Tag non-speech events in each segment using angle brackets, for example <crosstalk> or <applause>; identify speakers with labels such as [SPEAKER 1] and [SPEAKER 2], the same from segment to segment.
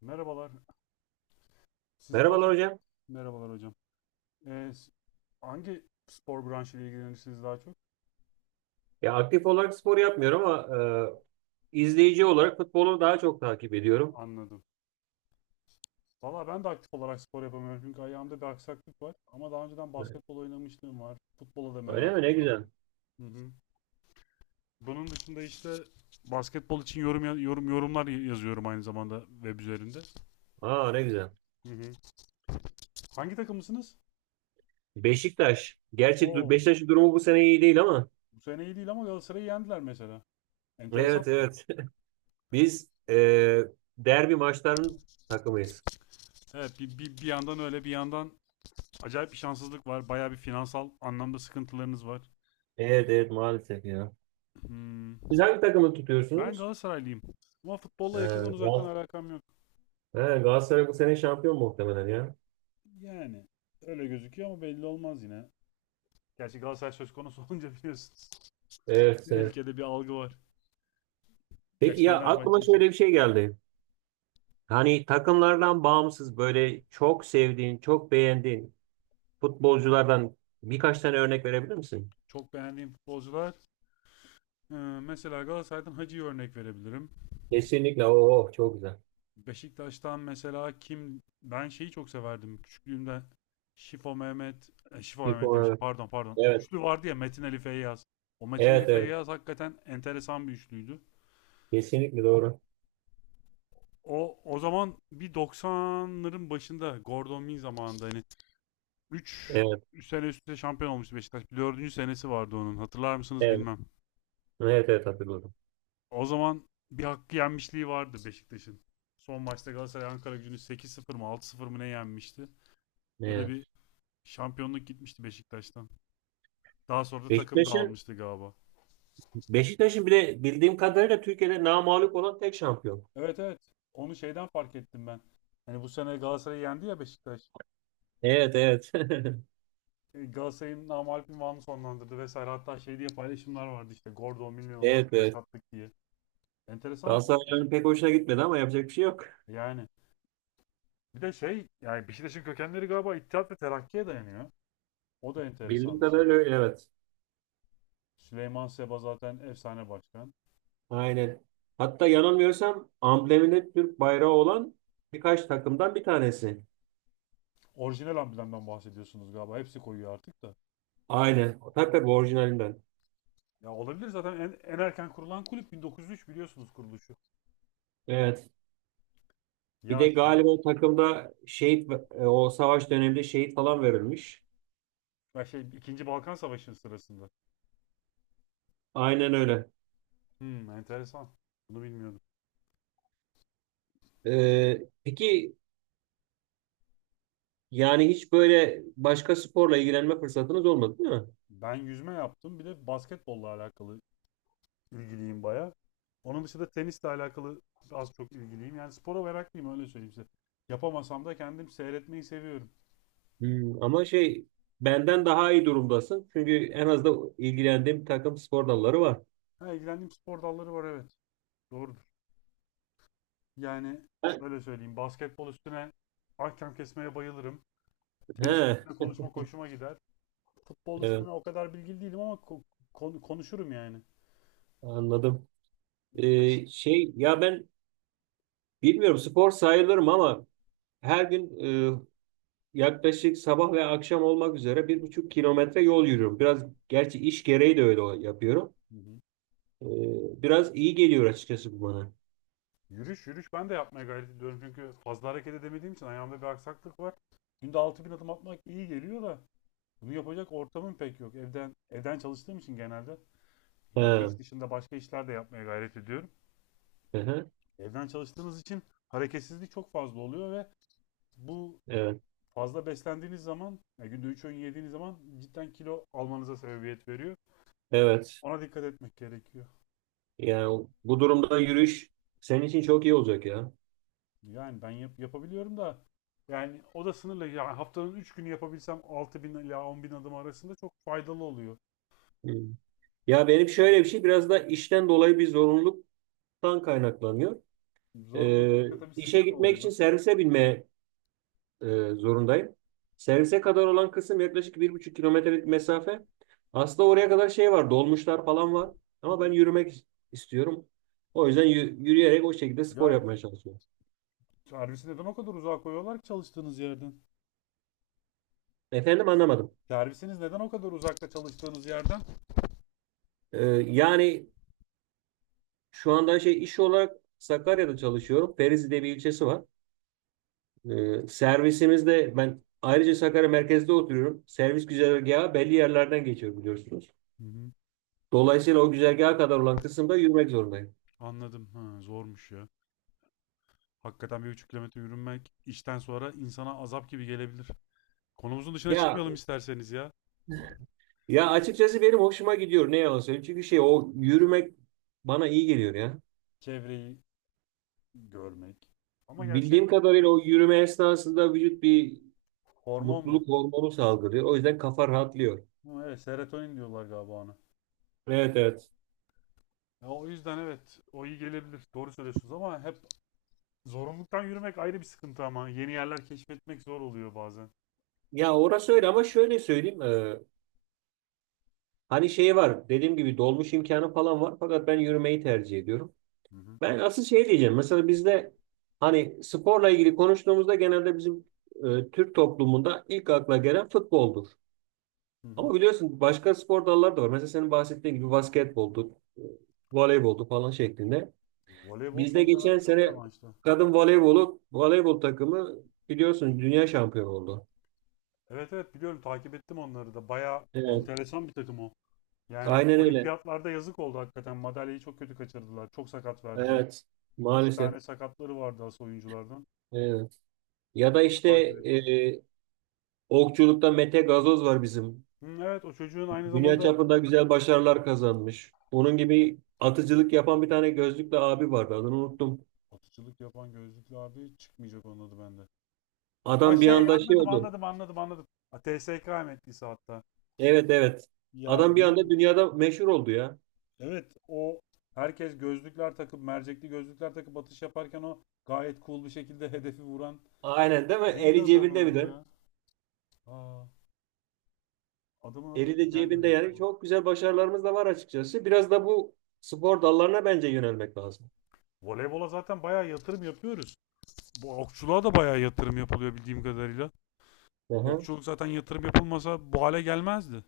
[SPEAKER 1] Merhabalar. Siz daha
[SPEAKER 2] Merhabalar
[SPEAKER 1] çok.
[SPEAKER 2] hocam.
[SPEAKER 1] Merhabalar hocam. Ee, s- hangi spor branşıyla ilgilenirsiniz daha çok?
[SPEAKER 2] Ya aktif olarak spor yapmıyorum ama izleyici olarak futbolu daha çok takip ediyorum.
[SPEAKER 1] Anladım. Valla ben de aktif olarak spor yapamıyorum çünkü ayağımda bir aksaklık var. Ama daha önceden
[SPEAKER 2] Evet.
[SPEAKER 1] basketbol oynamışlığım var. Futbola da
[SPEAKER 2] Öyle mi? Ne
[SPEAKER 1] merakım vardı.
[SPEAKER 2] güzel.
[SPEAKER 1] Hı hı. Bunun dışında işte basketbol için yorum yorumlar yazıyorum aynı zamanda web üzerinde.
[SPEAKER 2] Aa ne güzel.
[SPEAKER 1] Hı hı. Hangi takımlısınız?
[SPEAKER 2] Beşiktaş. Gerçi
[SPEAKER 1] Oo,
[SPEAKER 2] Beşiktaş'ın durumu bu sene iyi değil ama.
[SPEAKER 1] bu sene iyi değil ama Galatasaray'ı yendiler mesela. Enteresan
[SPEAKER 2] Evet
[SPEAKER 1] bir takım.
[SPEAKER 2] evet. <laughs> Biz derbi maçlarının takımıyız.
[SPEAKER 1] Evet, bir yandan öyle, bir yandan acayip bir şanssızlık var. Bayağı bir finansal anlamda sıkıntılarınız var.
[SPEAKER 2] Evet evet maalesef ya.
[SPEAKER 1] Hmm.
[SPEAKER 2] Siz hangi takımı
[SPEAKER 1] Ben
[SPEAKER 2] tutuyorsunuz?
[SPEAKER 1] Galatasaraylıyım. Ama
[SPEAKER 2] E,
[SPEAKER 1] futbolla yakından uzaktan
[SPEAKER 2] Gal
[SPEAKER 1] alakam yok.
[SPEAKER 2] He, Galatasaray bu sene şampiyon muhtemelen ya.
[SPEAKER 1] Yani öyle gözüküyor ama belli olmaz yine. Gerçi Galatasaray söz konusu <laughs> olunca biliyorsunuz.
[SPEAKER 2] Evet evet.
[SPEAKER 1] Ülkede bir algı var. Gerçi
[SPEAKER 2] Peki ya
[SPEAKER 1] Fenerbahçe
[SPEAKER 2] aklıma
[SPEAKER 1] için.
[SPEAKER 2] şöyle bir şey geldi. Hani takımlardan bağımsız böyle çok sevdiğin, çok beğendiğin futbolculardan birkaç tane örnek verebilir misin?
[SPEAKER 1] Çok beğendiğim futbolcular. Ee, mesela Galatasaray'dan Hacı'yı örnek verebilirim.
[SPEAKER 2] Kesinlikle. Oo, çok güzel.
[SPEAKER 1] Beşiktaş'tan mesela kim, ben şeyi çok severdim küçüklüğümde. Şifo Mehmet, Şifo Mehmet demişim,
[SPEAKER 2] Şipo,
[SPEAKER 1] pardon pardon,
[SPEAKER 2] evet.
[SPEAKER 1] üçlü vardı ya, Metin Ali Feyyaz. O Metin Ali
[SPEAKER 2] Evet, evet,
[SPEAKER 1] Feyyaz
[SPEAKER 2] evet.
[SPEAKER 1] hakikaten enteresan bir üçlüydü.
[SPEAKER 2] Kesinlikle doğru.
[SPEAKER 1] O zaman bir 90'ların başında, Gordon Min zamanında, hani 3
[SPEAKER 2] Evet,
[SPEAKER 1] sene üst üste şampiyon olmuştu Beşiktaş. Bir dördüncü senesi vardı onun, hatırlar mısınız
[SPEAKER 2] evet.
[SPEAKER 1] bilmem.
[SPEAKER 2] Evet, evet hatırladım.
[SPEAKER 1] O zaman bir hakkı yenmişliği vardı Beşiktaş'ın. Son maçta Galatasaray Ankara gücünü 8-0 mı 6-0 mı ne yenmişti, öyle bir
[SPEAKER 2] Evet.
[SPEAKER 1] şampiyonluk gitmişti Beşiktaş'tan. Daha sonra da takım
[SPEAKER 2] Beşiktaş'ın
[SPEAKER 1] dağılmıştı galiba.
[SPEAKER 2] Beşiktaş'ın bir de bildiğim kadarıyla Türkiye'de namağlup olan tek şampiyon.
[SPEAKER 1] Evet evet. Onu şeyden fark ettim ben. Hani bu sene Galatasaray'ı yendi ya Beşiktaş.
[SPEAKER 2] Evet, evet. <laughs>
[SPEAKER 1] E, Galatasaray'ın namağlup ünvanını sonlandırdı vesaire. Hatta şey diye paylaşımlar vardı işte. Gordon bilmiyor
[SPEAKER 2] Evet, evet.
[SPEAKER 1] yaşattık diye. Enteresan bir kulüp
[SPEAKER 2] Galatasaray'ın pek
[SPEAKER 1] Beşiktaş.
[SPEAKER 2] hoşuna gitmedi ama yapacak bir şey yok.
[SPEAKER 1] Yani bir de şey, yani Beşiktaş'ın kökenleri galiba İttihat ve Terakki'ye dayanıyor. O da
[SPEAKER 2] Bildiğim
[SPEAKER 1] enteresan bir şey.
[SPEAKER 2] kadarıyla öyle, evet.
[SPEAKER 1] Süleyman Seba zaten efsane başkan.
[SPEAKER 2] Aynen. Hatta yanılmıyorsam ambleminde Türk bayrağı olan birkaç takımdan bir tanesi.
[SPEAKER 1] Orijinal amblemden bahsediyorsunuz galiba. Hepsi koyuyor artık da.
[SPEAKER 2] Aynen. Tabii tabii orijinalinden.
[SPEAKER 1] Ya olabilir, zaten en, en erken kurulan kulüp 1903 biliyorsunuz kuruluşu.
[SPEAKER 2] Evet. Bir
[SPEAKER 1] Ya
[SPEAKER 2] de
[SPEAKER 1] şey,
[SPEAKER 2] galiba o takımda şehit o savaş döneminde şehit falan verilmiş.
[SPEAKER 1] ya şey 2. Balkan Savaşı'nın sırasında.
[SPEAKER 2] Aynen öyle.
[SPEAKER 1] Hmm, enteresan. Bunu bilmiyordum.
[SPEAKER 2] Peki yani hiç böyle başka sporla ilgilenme fırsatınız olmadı değil mi?
[SPEAKER 1] Ben yüzme yaptım. Bir de basketbolla alakalı ilgiliyim baya. Onun dışında tenisle alakalı az çok ilgiliyim. Yani spora meraklıyım, öyle söyleyeyim size. Yapamasam da kendim seyretmeyi seviyorum.
[SPEAKER 2] Hmm, ama şey benden daha iyi durumdasın. Çünkü en az da ilgilendiğim bir takım spor dalları var.
[SPEAKER 1] Ha, ilgilendiğim spor dalları var evet. Doğrudur. Yani
[SPEAKER 2] Ben-
[SPEAKER 1] şöyle söyleyeyim. Basketbol üstüne ahkam kesmeye bayılırım. Tenis üstüne
[SPEAKER 2] He,
[SPEAKER 1] konuşma hoşuma gider. Futbol üstüne
[SPEAKER 2] evet,
[SPEAKER 1] o kadar bilgili değilim ama konuşurum yani.
[SPEAKER 2] anladım.
[SPEAKER 1] Peki.
[SPEAKER 2] Şey ya ben bilmiyorum spor sayılırım ama her gün e, yaklaşık sabah ve akşam olmak üzere bir buçuk kilometre yol yürüyorum. Biraz gerçi iş gereği de öyle yapıyorum.
[SPEAKER 1] Hı hı.
[SPEAKER 2] Ee, Biraz iyi geliyor açıkçası bu bana.
[SPEAKER 1] Yürüyüş yürüyüş ben de yapmaya gayret ediyorum çünkü fazla hareket edemediğim için ayağımda bir aksaklık var. Günde 6.000 adım atmak iyi geliyor da bunu yapacak ortamım pek yok. Evden çalıştığım için genelde ya bu iş
[SPEAKER 2] Ha,
[SPEAKER 1] dışında başka işler de yapmaya gayret ediyorum.
[SPEAKER 2] hı hı,
[SPEAKER 1] Evden çalıştığınız için hareketsizlik çok fazla oluyor ve bu
[SPEAKER 2] evet,
[SPEAKER 1] fazla beslendiğiniz zaman, ya günde 3 öğün yediğiniz zaman cidden kilo almanıza sebebiyet veriyor.
[SPEAKER 2] evet.
[SPEAKER 1] Ona dikkat etmek gerekiyor.
[SPEAKER 2] Yani bu durumda yürüyüş senin için çok iyi olacak ya.
[SPEAKER 1] Yani ben yapabiliyorum da, yani o da sınırlı. Yani haftanın 3 günü yapabilsem 6.000 ila 10.000 adım arasında çok faydalı oluyor.
[SPEAKER 2] Hı. Ya benim şöyle bir şey biraz da işten dolayı bir zorunluluktan kaynaklanıyor.
[SPEAKER 1] Zorunluluk
[SPEAKER 2] Ee,
[SPEAKER 1] olunca tabii
[SPEAKER 2] işe
[SPEAKER 1] sıkıntı
[SPEAKER 2] gitmek için
[SPEAKER 1] oluyor.
[SPEAKER 2] servise binmeye e, zorundayım. Servise kadar olan kısım yaklaşık bir buçuk kilometrelik mesafe. Aslında oraya kadar şey var, dolmuşlar falan var.
[SPEAKER 1] Hı
[SPEAKER 2] Ama ben
[SPEAKER 1] hı.
[SPEAKER 2] yürümek istiyorum. O yüzden yürüyerek o şekilde spor
[SPEAKER 1] Ya
[SPEAKER 2] yapmaya çalışıyorum.
[SPEAKER 1] servisi neden o kadar uzağa koyuyorlar ki çalıştığınız yerden?
[SPEAKER 2] Efendim anlamadım.
[SPEAKER 1] Servisiniz neden o kadar uzakta çalıştığınız yerden?
[SPEAKER 2] Yani şu anda şey iş olarak Sakarya'da çalışıyorum. Ferizi diye bir ilçesi var. Servisimizde ben ayrıca Sakarya merkezde oturuyorum. Servis güzergahı belli yerlerden geçiyor biliyorsunuz.
[SPEAKER 1] Hı hı.
[SPEAKER 2] Dolayısıyla o güzergaha kadar olan kısımda yürümek zorundayım.
[SPEAKER 1] Anladım. Ha, zormuş ya. Hakikaten 1,5 kilometre yürünmek işten sonra insana azap gibi gelebilir. Konumuzun dışına
[SPEAKER 2] Ya
[SPEAKER 1] çıkmayalım isterseniz ya.
[SPEAKER 2] Ya açıkçası benim hoşuma gidiyor ne yalan söyleyeyim. Çünkü şey o yürümek bana iyi geliyor ya.
[SPEAKER 1] Çevreyi görmek. Ama gerçi
[SPEAKER 2] Bildiğim kadarıyla o yürüme esnasında vücut bir
[SPEAKER 1] hormon mu?
[SPEAKER 2] mutluluk hormonu salgılıyor. O yüzden kafa rahatlıyor.
[SPEAKER 1] Hı, evet, serotonin diyorlar galiba ona.
[SPEAKER 2] Evet evet.
[SPEAKER 1] Ya o yüzden evet o iyi gelebilir. Doğru söylüyorsunuz ama hep zorunluluktan yürümek ayrı bir sıkıntı, ama yeni yerler keşfetmek zor oluyor bazen.
[SPEAKER 2] Ya orası öyle ama şöyle söyleyeyim. Hani şey var dediğim gibi dolmuş imkanı falan var. Fakat ben yürümeyi tercih ediyorum.
[SPEAKER 1] Hı hı.
[SPEAKER 2] Ben asıl şey diyeceğim. Mesela bizde hani sporla ilgili konuştuğumuzda genelde bizim Türk toplumunda ilk akla gelen futboldur.
[SPEAKER 1] Hı hı.
[SPEAKER 2] Ama biliyorsun başka spor dalları da var. Mesela senin bahsettiğin gibi basketboldu, voleyboldu falan şeklinde.
[SPEAKER 1] Voleybol
[SPEAKER 2] Bizde
[SPEAKER 1] son
[SPEAKER 2] geçen
[SPEAKER 1] dönemde çok
[SPEAKER 2] sene
[SPEAKER 1] revaçta.
[SPEAKER 2] voleybol takımı biliyorsun dünya şampiyonu oldu.
[SPEAKER 1] Evet evet biliyorum, takip ettim onları da. Bayağı
[SPEAKER 2] Evet.
[SPEAKER 1] enteresan bir takım o. Yani
[SPEAKER 2] Aynen öyle.
[SPEAKER 1] olimpiyatlarda yazık oldu hakikaten. Madalyayı çok kötü kaçırdılar. Çok sakat verdiler.
[SPEAKER 2] Evet.
[SPEAKER 1] Üç
[SPEAKER 2] Maalesef.
[SPEAKER 1] tane sakatları vardı asıl oyunculardan.
[SPEAKER 2] Evet. Ya da
[SPEAKER 1] Onları da
[SPEAKER 2] işte
[SPEAKER 1] takip ettim.
[SPEAKER 2] e, okçulukta Mete Gazoz var bizim.
[SPEAKER 1] Hı, evet, o çocuğun aynı
[SPEAKER 2] Dünya
[SPEAKER 1] zamanda
[SPEAKER 2] çapında güzel başarılar kazanmış. Onun gibi atıcılık yapan bir tane gözlüklü abi vardı. Adını unuttum.
[SPEAKER 1] atıcılık yapan gözlüklü abi çıkmayacak onun adı bende. Ha
[SPEAKER 2] Adam bir anda şey
[SPEAKER 1] anladım
[SPEAKER 2] oldu.
[SPEAKER 1] anladım anladım anladım. Ha, TSK emeklisi hatta.
[SPEAKER 2] Evet evet.
[SPEAKER 1] Ya
[SPEAKER 2] Adam bir anda
[SPEAKER 1] neydi?
[SPEAKER 2] dünyada meşhur oldu ya.
[SPEAKER 1] Evet o, herkes gözlükler takıp mercekli gözlükler takıp atış yaparken o gayet cool bir şekilde hedefi vuran.
[SPEAKER 2] Aynen değil mi?
[SPEAKER 1] Neydi
[SPEAKER 2] Eli
[SPEAKER 1] adamın
[SPEAKER 2] cebinde bir
[SPEAKER 1] adı
[SPEAKER 2] de.
[SPEAKER 1] ya? Aa, adamın adı
[SPEAKER 2] Eli de cebinde
[SPEAKER 1] gelmiyor
[SPEAKER 2] yani
[SPEAKER 1] şu an.
[SPEAKER 2] çok güzel başarılarımız da var açıkçası. Biraz da bu spor dallarına bence yönelmek lazım.
[SPEAKER 1] Voleybola zaten bayağı yatırım yapıyoruz. Bu okçuluğa da bayağı yatırım yapılıyor bildiğim kadarıyla.
[SPEAKER 2] Aha.
[SPEAKER 1] Okçuluk zaten yatırım yapılmasa bu hale gelmezdi.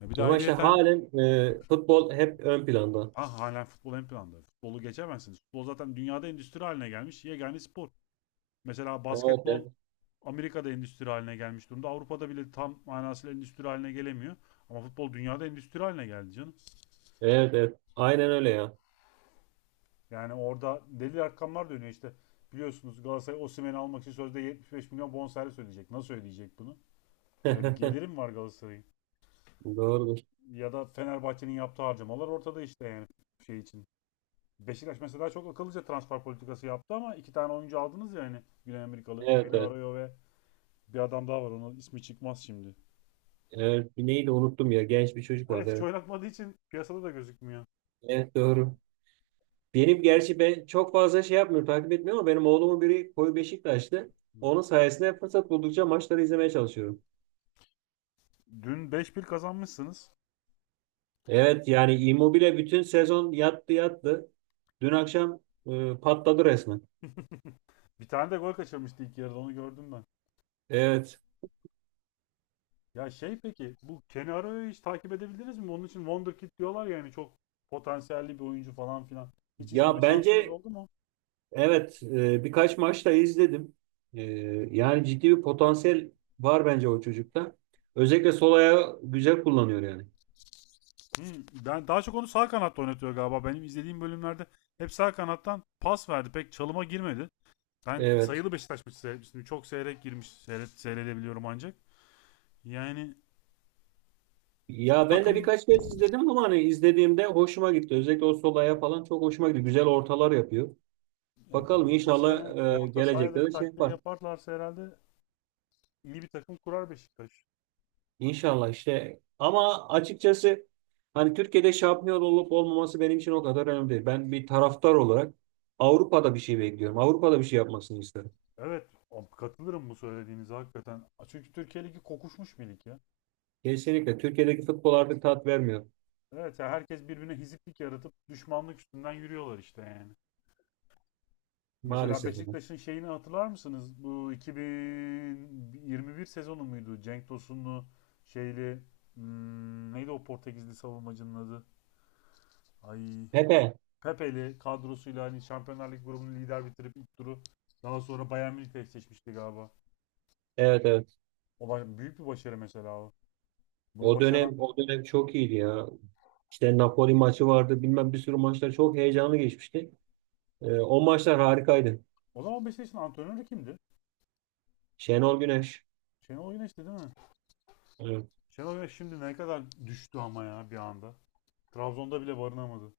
[SPEAKER 1] Ya bir de
[SPEAKER 2] Ama işte
[SPEAKER 1] ayrıyeten
[SPEAKER 2] halen futbol hep ön planda.
[SPEAKER 1] ah hala futbol ön planda. Futbolu geçemezsiniz. Futbol zaten dünyada endüstri haline gelmiş yegane spor. Mesela
[SPEAKER 2] Evet
[SPEAKER 1] basketbol
[SPEAKER 2] evet.
[SPEAKER 1] Amerika'da endüstri haline gelmiş durumda. Avrupa'da bile tam manasıyla endüstri haline gelemiyor. Ama futbol dünyada endüstri haline geldi canım.
[SPEAKER 2] Evet evet. Aynen öyle ya.
[SPEAKER 1] Yani orada deli rakamlar dönüyor işte. Biliyorsunuz Galatasaray Osimhen'i almak için sözde 75 milyon bonservis ödeyecek. Nasıl ödeyecek bunu? Öyle bir
[SPEAKER 2] <laughs>
[SPEAKER 1] gelirim var Galatasaray'ın.
[SPEAKER 2] Doğrudur.
[SPEAKER 1] Ya da Fenerbahçe'nin yaptığı harcamalar ortada işte, yani şey için. Beşiktaş mesela çok akıllıca transfer politikası yaptı ama iki tane oyuncu aldınız ya hani, Güney Amerikalı.
[SPEAKER 2] Evet
[SPEAKER 1] Kenny
[SPEAKER 2] evet.
[SPEAKER 1] Arroyo ve bir adam daha var, onun ismi çıkmaz şimdi.
[SPEAKER 2] Evet. Neydi unuttum ya. Genç bir çocuk
[SPEAKER 1] Evet,
[SPEAKER 2] vardı.
[SPEAKER 1] hiç
[SPEAKER 2] Evet.
[SPEAKER 1] oynatmadığı için piyasada da gözükmüyor.
[SPEAKER 2] Evet doğru. Benim gerçi ben çok fazla şey yapmıyorum, takip etmiyorum ama benim oğlumun biri koyu Beşiktaşlı.
[SPEAKER 1] Hı
[SPEAKER 2] Onun
[SPEAKER 1] hı.
[SPEAKER 2] sayesinde fırsat buldukça maçları izlemeye çalışıyorum.
[SPEAKER 1] Dün beş 1 kazanmışsınız.
[SPEAKER 2] Evet yani Immobile bütün sezon yattı. Dün akşam patladı resmen.
[SPEAKER 1] <laughs> Bir tane de gol kaçırmıştı ilk yarıda, onu gördüm ben.
[SPEAKER 2] Evet.
[SPEAKER 1] Ya şey, peki bu Kenny Arao'yu hiç takip edebildiniz mi? Onun için Wonderkid diyorlar ya, yani çok potansiyelli bir oyuncu falan filan. Hiç izleme
[SPEAKER 2] Ya
[SPEAKER 1] şansınız
[SPEAKER 2] bence
[SPEAKER 1] oldu mu?
[SPEAKER 2] evet birkaç maç da izledim. E, Yani ciddi bir potansiyel var bence o çocukta. Özellikle sol ayağı güzel kullanıyor yani.
[SPEAKER 1] Hmm, ben daha çok onu sağ kanatta oynatıyor galiba. Benim izlediğim bölümlerde hep sağ kanattan pas verdi. Pek çalıma girmedi. Ben
[SPEAKER 2] Evet.
[SPEAKER 1] sayılı Beşiktaş maçı seyretmiştim. Çok seyrek girmiş. Seyredebiliyorum ancak. Yani bu
[SPEAKER 2] Ya ben de
[SPEAKER 1] takım.
[SPEAKER 2] birkaç kez izledim ama hani izlediğimde hoşuma gitti. Özellikle o sol ayağı falan çok hoşuma gitti. Güzel ortalar yapıyor.
[SPEAKER 1] Ya
[SPEAKER 2] Bakalım
[SPEAKER 1] gelecek sene
[SPEAKER 2] inşallah
[SPEAKER 1] orta sahaya da
[SPEAKER 2] gelecekte
[SPEAKER 1] bir
[SPEAKER 2] de şey
[SPEAKER 1] takviye
[SPEAKER 2] yapar.
[SPEAKER 1] yaparlarsa herhalde iyi bir takım kurar Beşiktaş.
[SPEAKER 2] İnşallah işte ama açıkçası hani Türkiye'de şampiyon olup olmaması benim için o kadar önemli değil. Ben bir taraftar olarak Avrupa'da bir şey bekliyorum. Avrupa'da bir şey yapmasını isterim.
[SPEAKER 1] Evet, o- katılırım bu söylediğinize hakikaten. Çünkü Türkiye Ligi kokuşmuş bir lig ya.
[SPEAKER 2] Kesinlikle Türkiye'deki futbol artık tat vermiyor
[SPEAKER 1] Evet, ya herkes birbirine hiziplik yaratıp düşmanlık üstünden yürüyorlar işte yani. Mesela
[SPEAKER 2] maalesef.
[SPEAKER 1] Beşiktaş'ın şeyini hatırlar mısınız? Bu 2021 sezonu muydu? Cenk Tosun'lu şeyli neydi o Portekizli savunmacının adı? Ay,
[SPEAKER 2] Pepe.
[SPEAKER 1] Pepeli kadrosuyla hani Şampiyonlar Ligi grubunu lider bitirip ilk turu daha sonra Bayern Münih'le eşleşmişti galiba.
[SPEAKER 2] Evet evet.
[SPEAKER 1] O büyük bir başarı mesela o. Bunu
[SPEAKER 2] O dönem
[SPEAKER 1] başaran
[SPEAKER 2] o dönem çok iyiydi ya. İşte Napoli maçı vardı bilmem bir sürü maçlar çok heyecanlı geçmişti. O maçlar harikaydı.
[SPEAKER 1] o zaman Beşiktaş'ın antrenörü kimdi?
[SPEAKER 2] Şenol Güneş.
[SPEAKER 1] Şenol Güneş'ti değil mi?
[SPEAKER 2] Evet.
[SPEAKER 1] Şenol Güneş şimdi ne kadar düştü ama ya, bir anda. Trabzon'da bile barınamadı.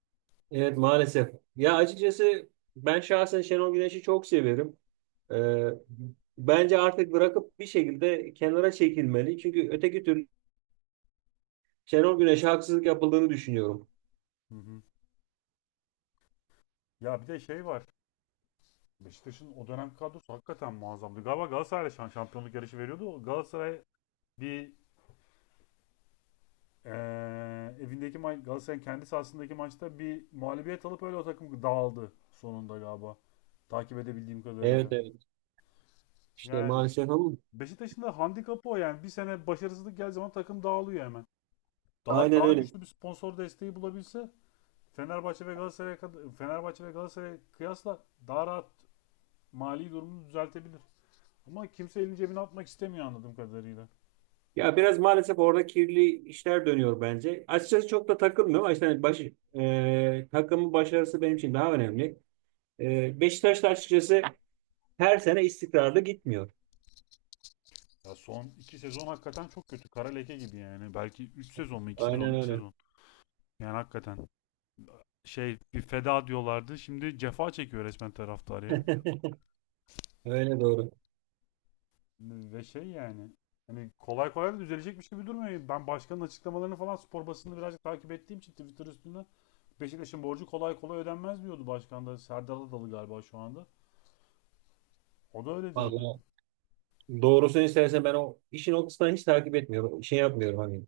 [SPEAKER 2] Evet maalesef. Ya açıkçası ben şahsen Şenol Güneş'i çok severim. Ee, Bence artık bırakıp bir şekilde kenara çekilmeli. Çünkü öteki türlü Şenol Güneş'e haksızlık yapıldığını düşünüyorum.
[SPEAKER 1] Hı hı. Ya bir de şey var. Beşiktaş'ın o dönem kadrosu hakikaten muazzamdı. Galiba Galatasaray'la şampiyonluk yarışı veriyordu. Galatasaray bir, ee, evindeki Galatasaray'ın kendi sahasındaki maçta bir mağlubiyet alıp öyle o takım dağıldı sonunda galiba. Takip edebildiğim kadarıyla.
[SPEAKER 2] Evet evet. İşte
[SPEAKER 1] Yani
[SPEAKER 2] maalesef ama
[SPEAKER 1] Beşiktaş'ın da handikapı o yani. Bir sene başarısızlık geldiği zaman takım dağılıyor hemen. Daha
[SPEAKER 2] aynen
[SPEAKER 1] daha
[SPEAKER 2] öyle.
[SPEAKER 1] güçlü bir sponsor desteği bulabilse Fenerbahçe ve Galatasaray'a kıyasla daha rahat mali durumunu düzeltebilir. Ama kimse elini cebine atmak istemiyor anladığım kadarıyla.
[SPEAKER 2] Ya biraz maalesef orada kirli işler dönüyor bence. Açıkçası çok da takılmıyorum. Ama işte hani takımın başarısı benim için daha önemli. E, Beşiktaş da açıkçası her sene istikrarlı gitmiyor.
[SPEAKER 1] Ya son iki sezon hakikaten çok kötü. Kara leke gibi yani. Belki 3 sezon mu? İki sezon,
[SPEAKER 2] Aynen
[SPEAKER 1] 2
[SPEAKER 2] öyle.
[SPEAKER 1] sezon. Yani hakikaten. Şey, bir feda diyorlardı. Şimdi cefa çekiyor resmen taraftar ya.
[SPEAKER 2] Öyle doğru.
[SPEAKER 1] Ve şey yani, hani kolay kolay da düzelecek şey gibi durmuyor. Ben başkanın açıklamalarını falan, spor basını birazcık takip ettiğim için Twitter üstünde Beşiktaş'ın borcu kolay kolay ödenmez diyordu başkan da. Serdar Adalı galiba şu anda. O da öyle diyordu.
[SPEAKER 2] Vallahi doğrusunu istersen ben o işin o kısmını hiç takip etmiyorum. Şey yapmıyorum hani.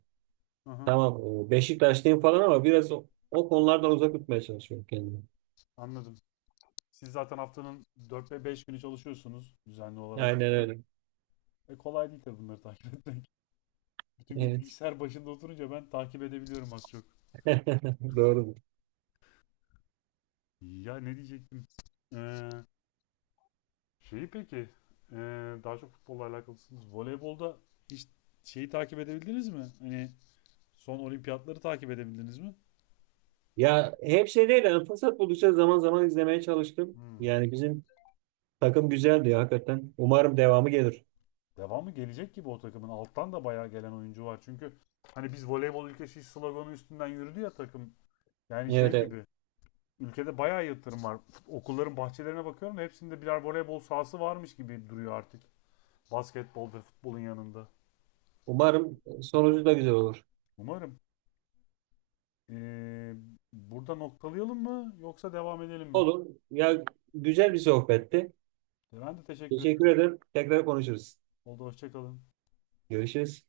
[SPEAKER 1] Hı hı,
[SPEAKER 2] Tamam Beşiktaşlıyım falan ama biraz o konulardan uzak tutmaya çalışıyorum kendimi.
[SPEAKER 1] anladım. Siz zaten haftanın 4 ve 5 günü çalışıyorsunuz düzenli olarak
[SPEAKER 2] Aynen
[SPEAKER 1] işte.
[SPEAKER 2] öyle.
[SPEAKER 1] Kolay değil tabii bunları takip etmek. <laughs> Bütün gün
[SPEAKER 2] Evet.
[SPEAKER 1] bilgisayar başında oturunca ben takip edebiliyorum az çok.
[SPEAKER 2] <laughs> Doğru.
[SPEAKER 1] Ya ne diyecektim? Ee, Şeyi peki, e, daha çok futbolla alakalısınız. Voleybolda hiç şeyi takip edebildiniz mi? Hani son olimpiyatları takip edebildiniz mi?
[SPEAKER 2] Ya hep şey değil. Yani fırsat buldukça zaman zaman izlemeye çalıştım.
[SPEAKER 1] Hmm.
[SPEAKER 2] Yani bizim takım güzeldi ya hakikaten. Umarım devamı gelir.
[SPEAKER 1] Devamı gelecek gibi o takımın. Alttan da bayağı gelen oyuncu var. Çünkü hani biz voleybol ülkesi sloganı üstünden yürüdü ya takım. Yani
[SPEAKER 2] Evet
[SPEAKER 1] şey
[SPEAKER 2] evet.
[SPEAKER 1] gibi. Ülkede bayağı yatırım var. Okulların bahçelerine bakıyorum da hepsinde birer voleybol sahası varmış gibi duruyor artık. Basketbol ve futbolun yanında.
[SPEAKER 2] Umarım sonucu da güzel olur.
[SPEAKER 1] Umarım. E, burada noktalayalım mı yoksa devam edelim mi?
[SPEAKER 2] Olur. Ya güzel bir sohbetti.
[SPEAKER 1] Ben de teşekkür.
[SPEAKER 2] Teşekkür ederim. Tekrar konuşuruz.
[SPEAKER 1] Oldu, hoşçakalın.
[SPEAKER 2] Görüşürüz.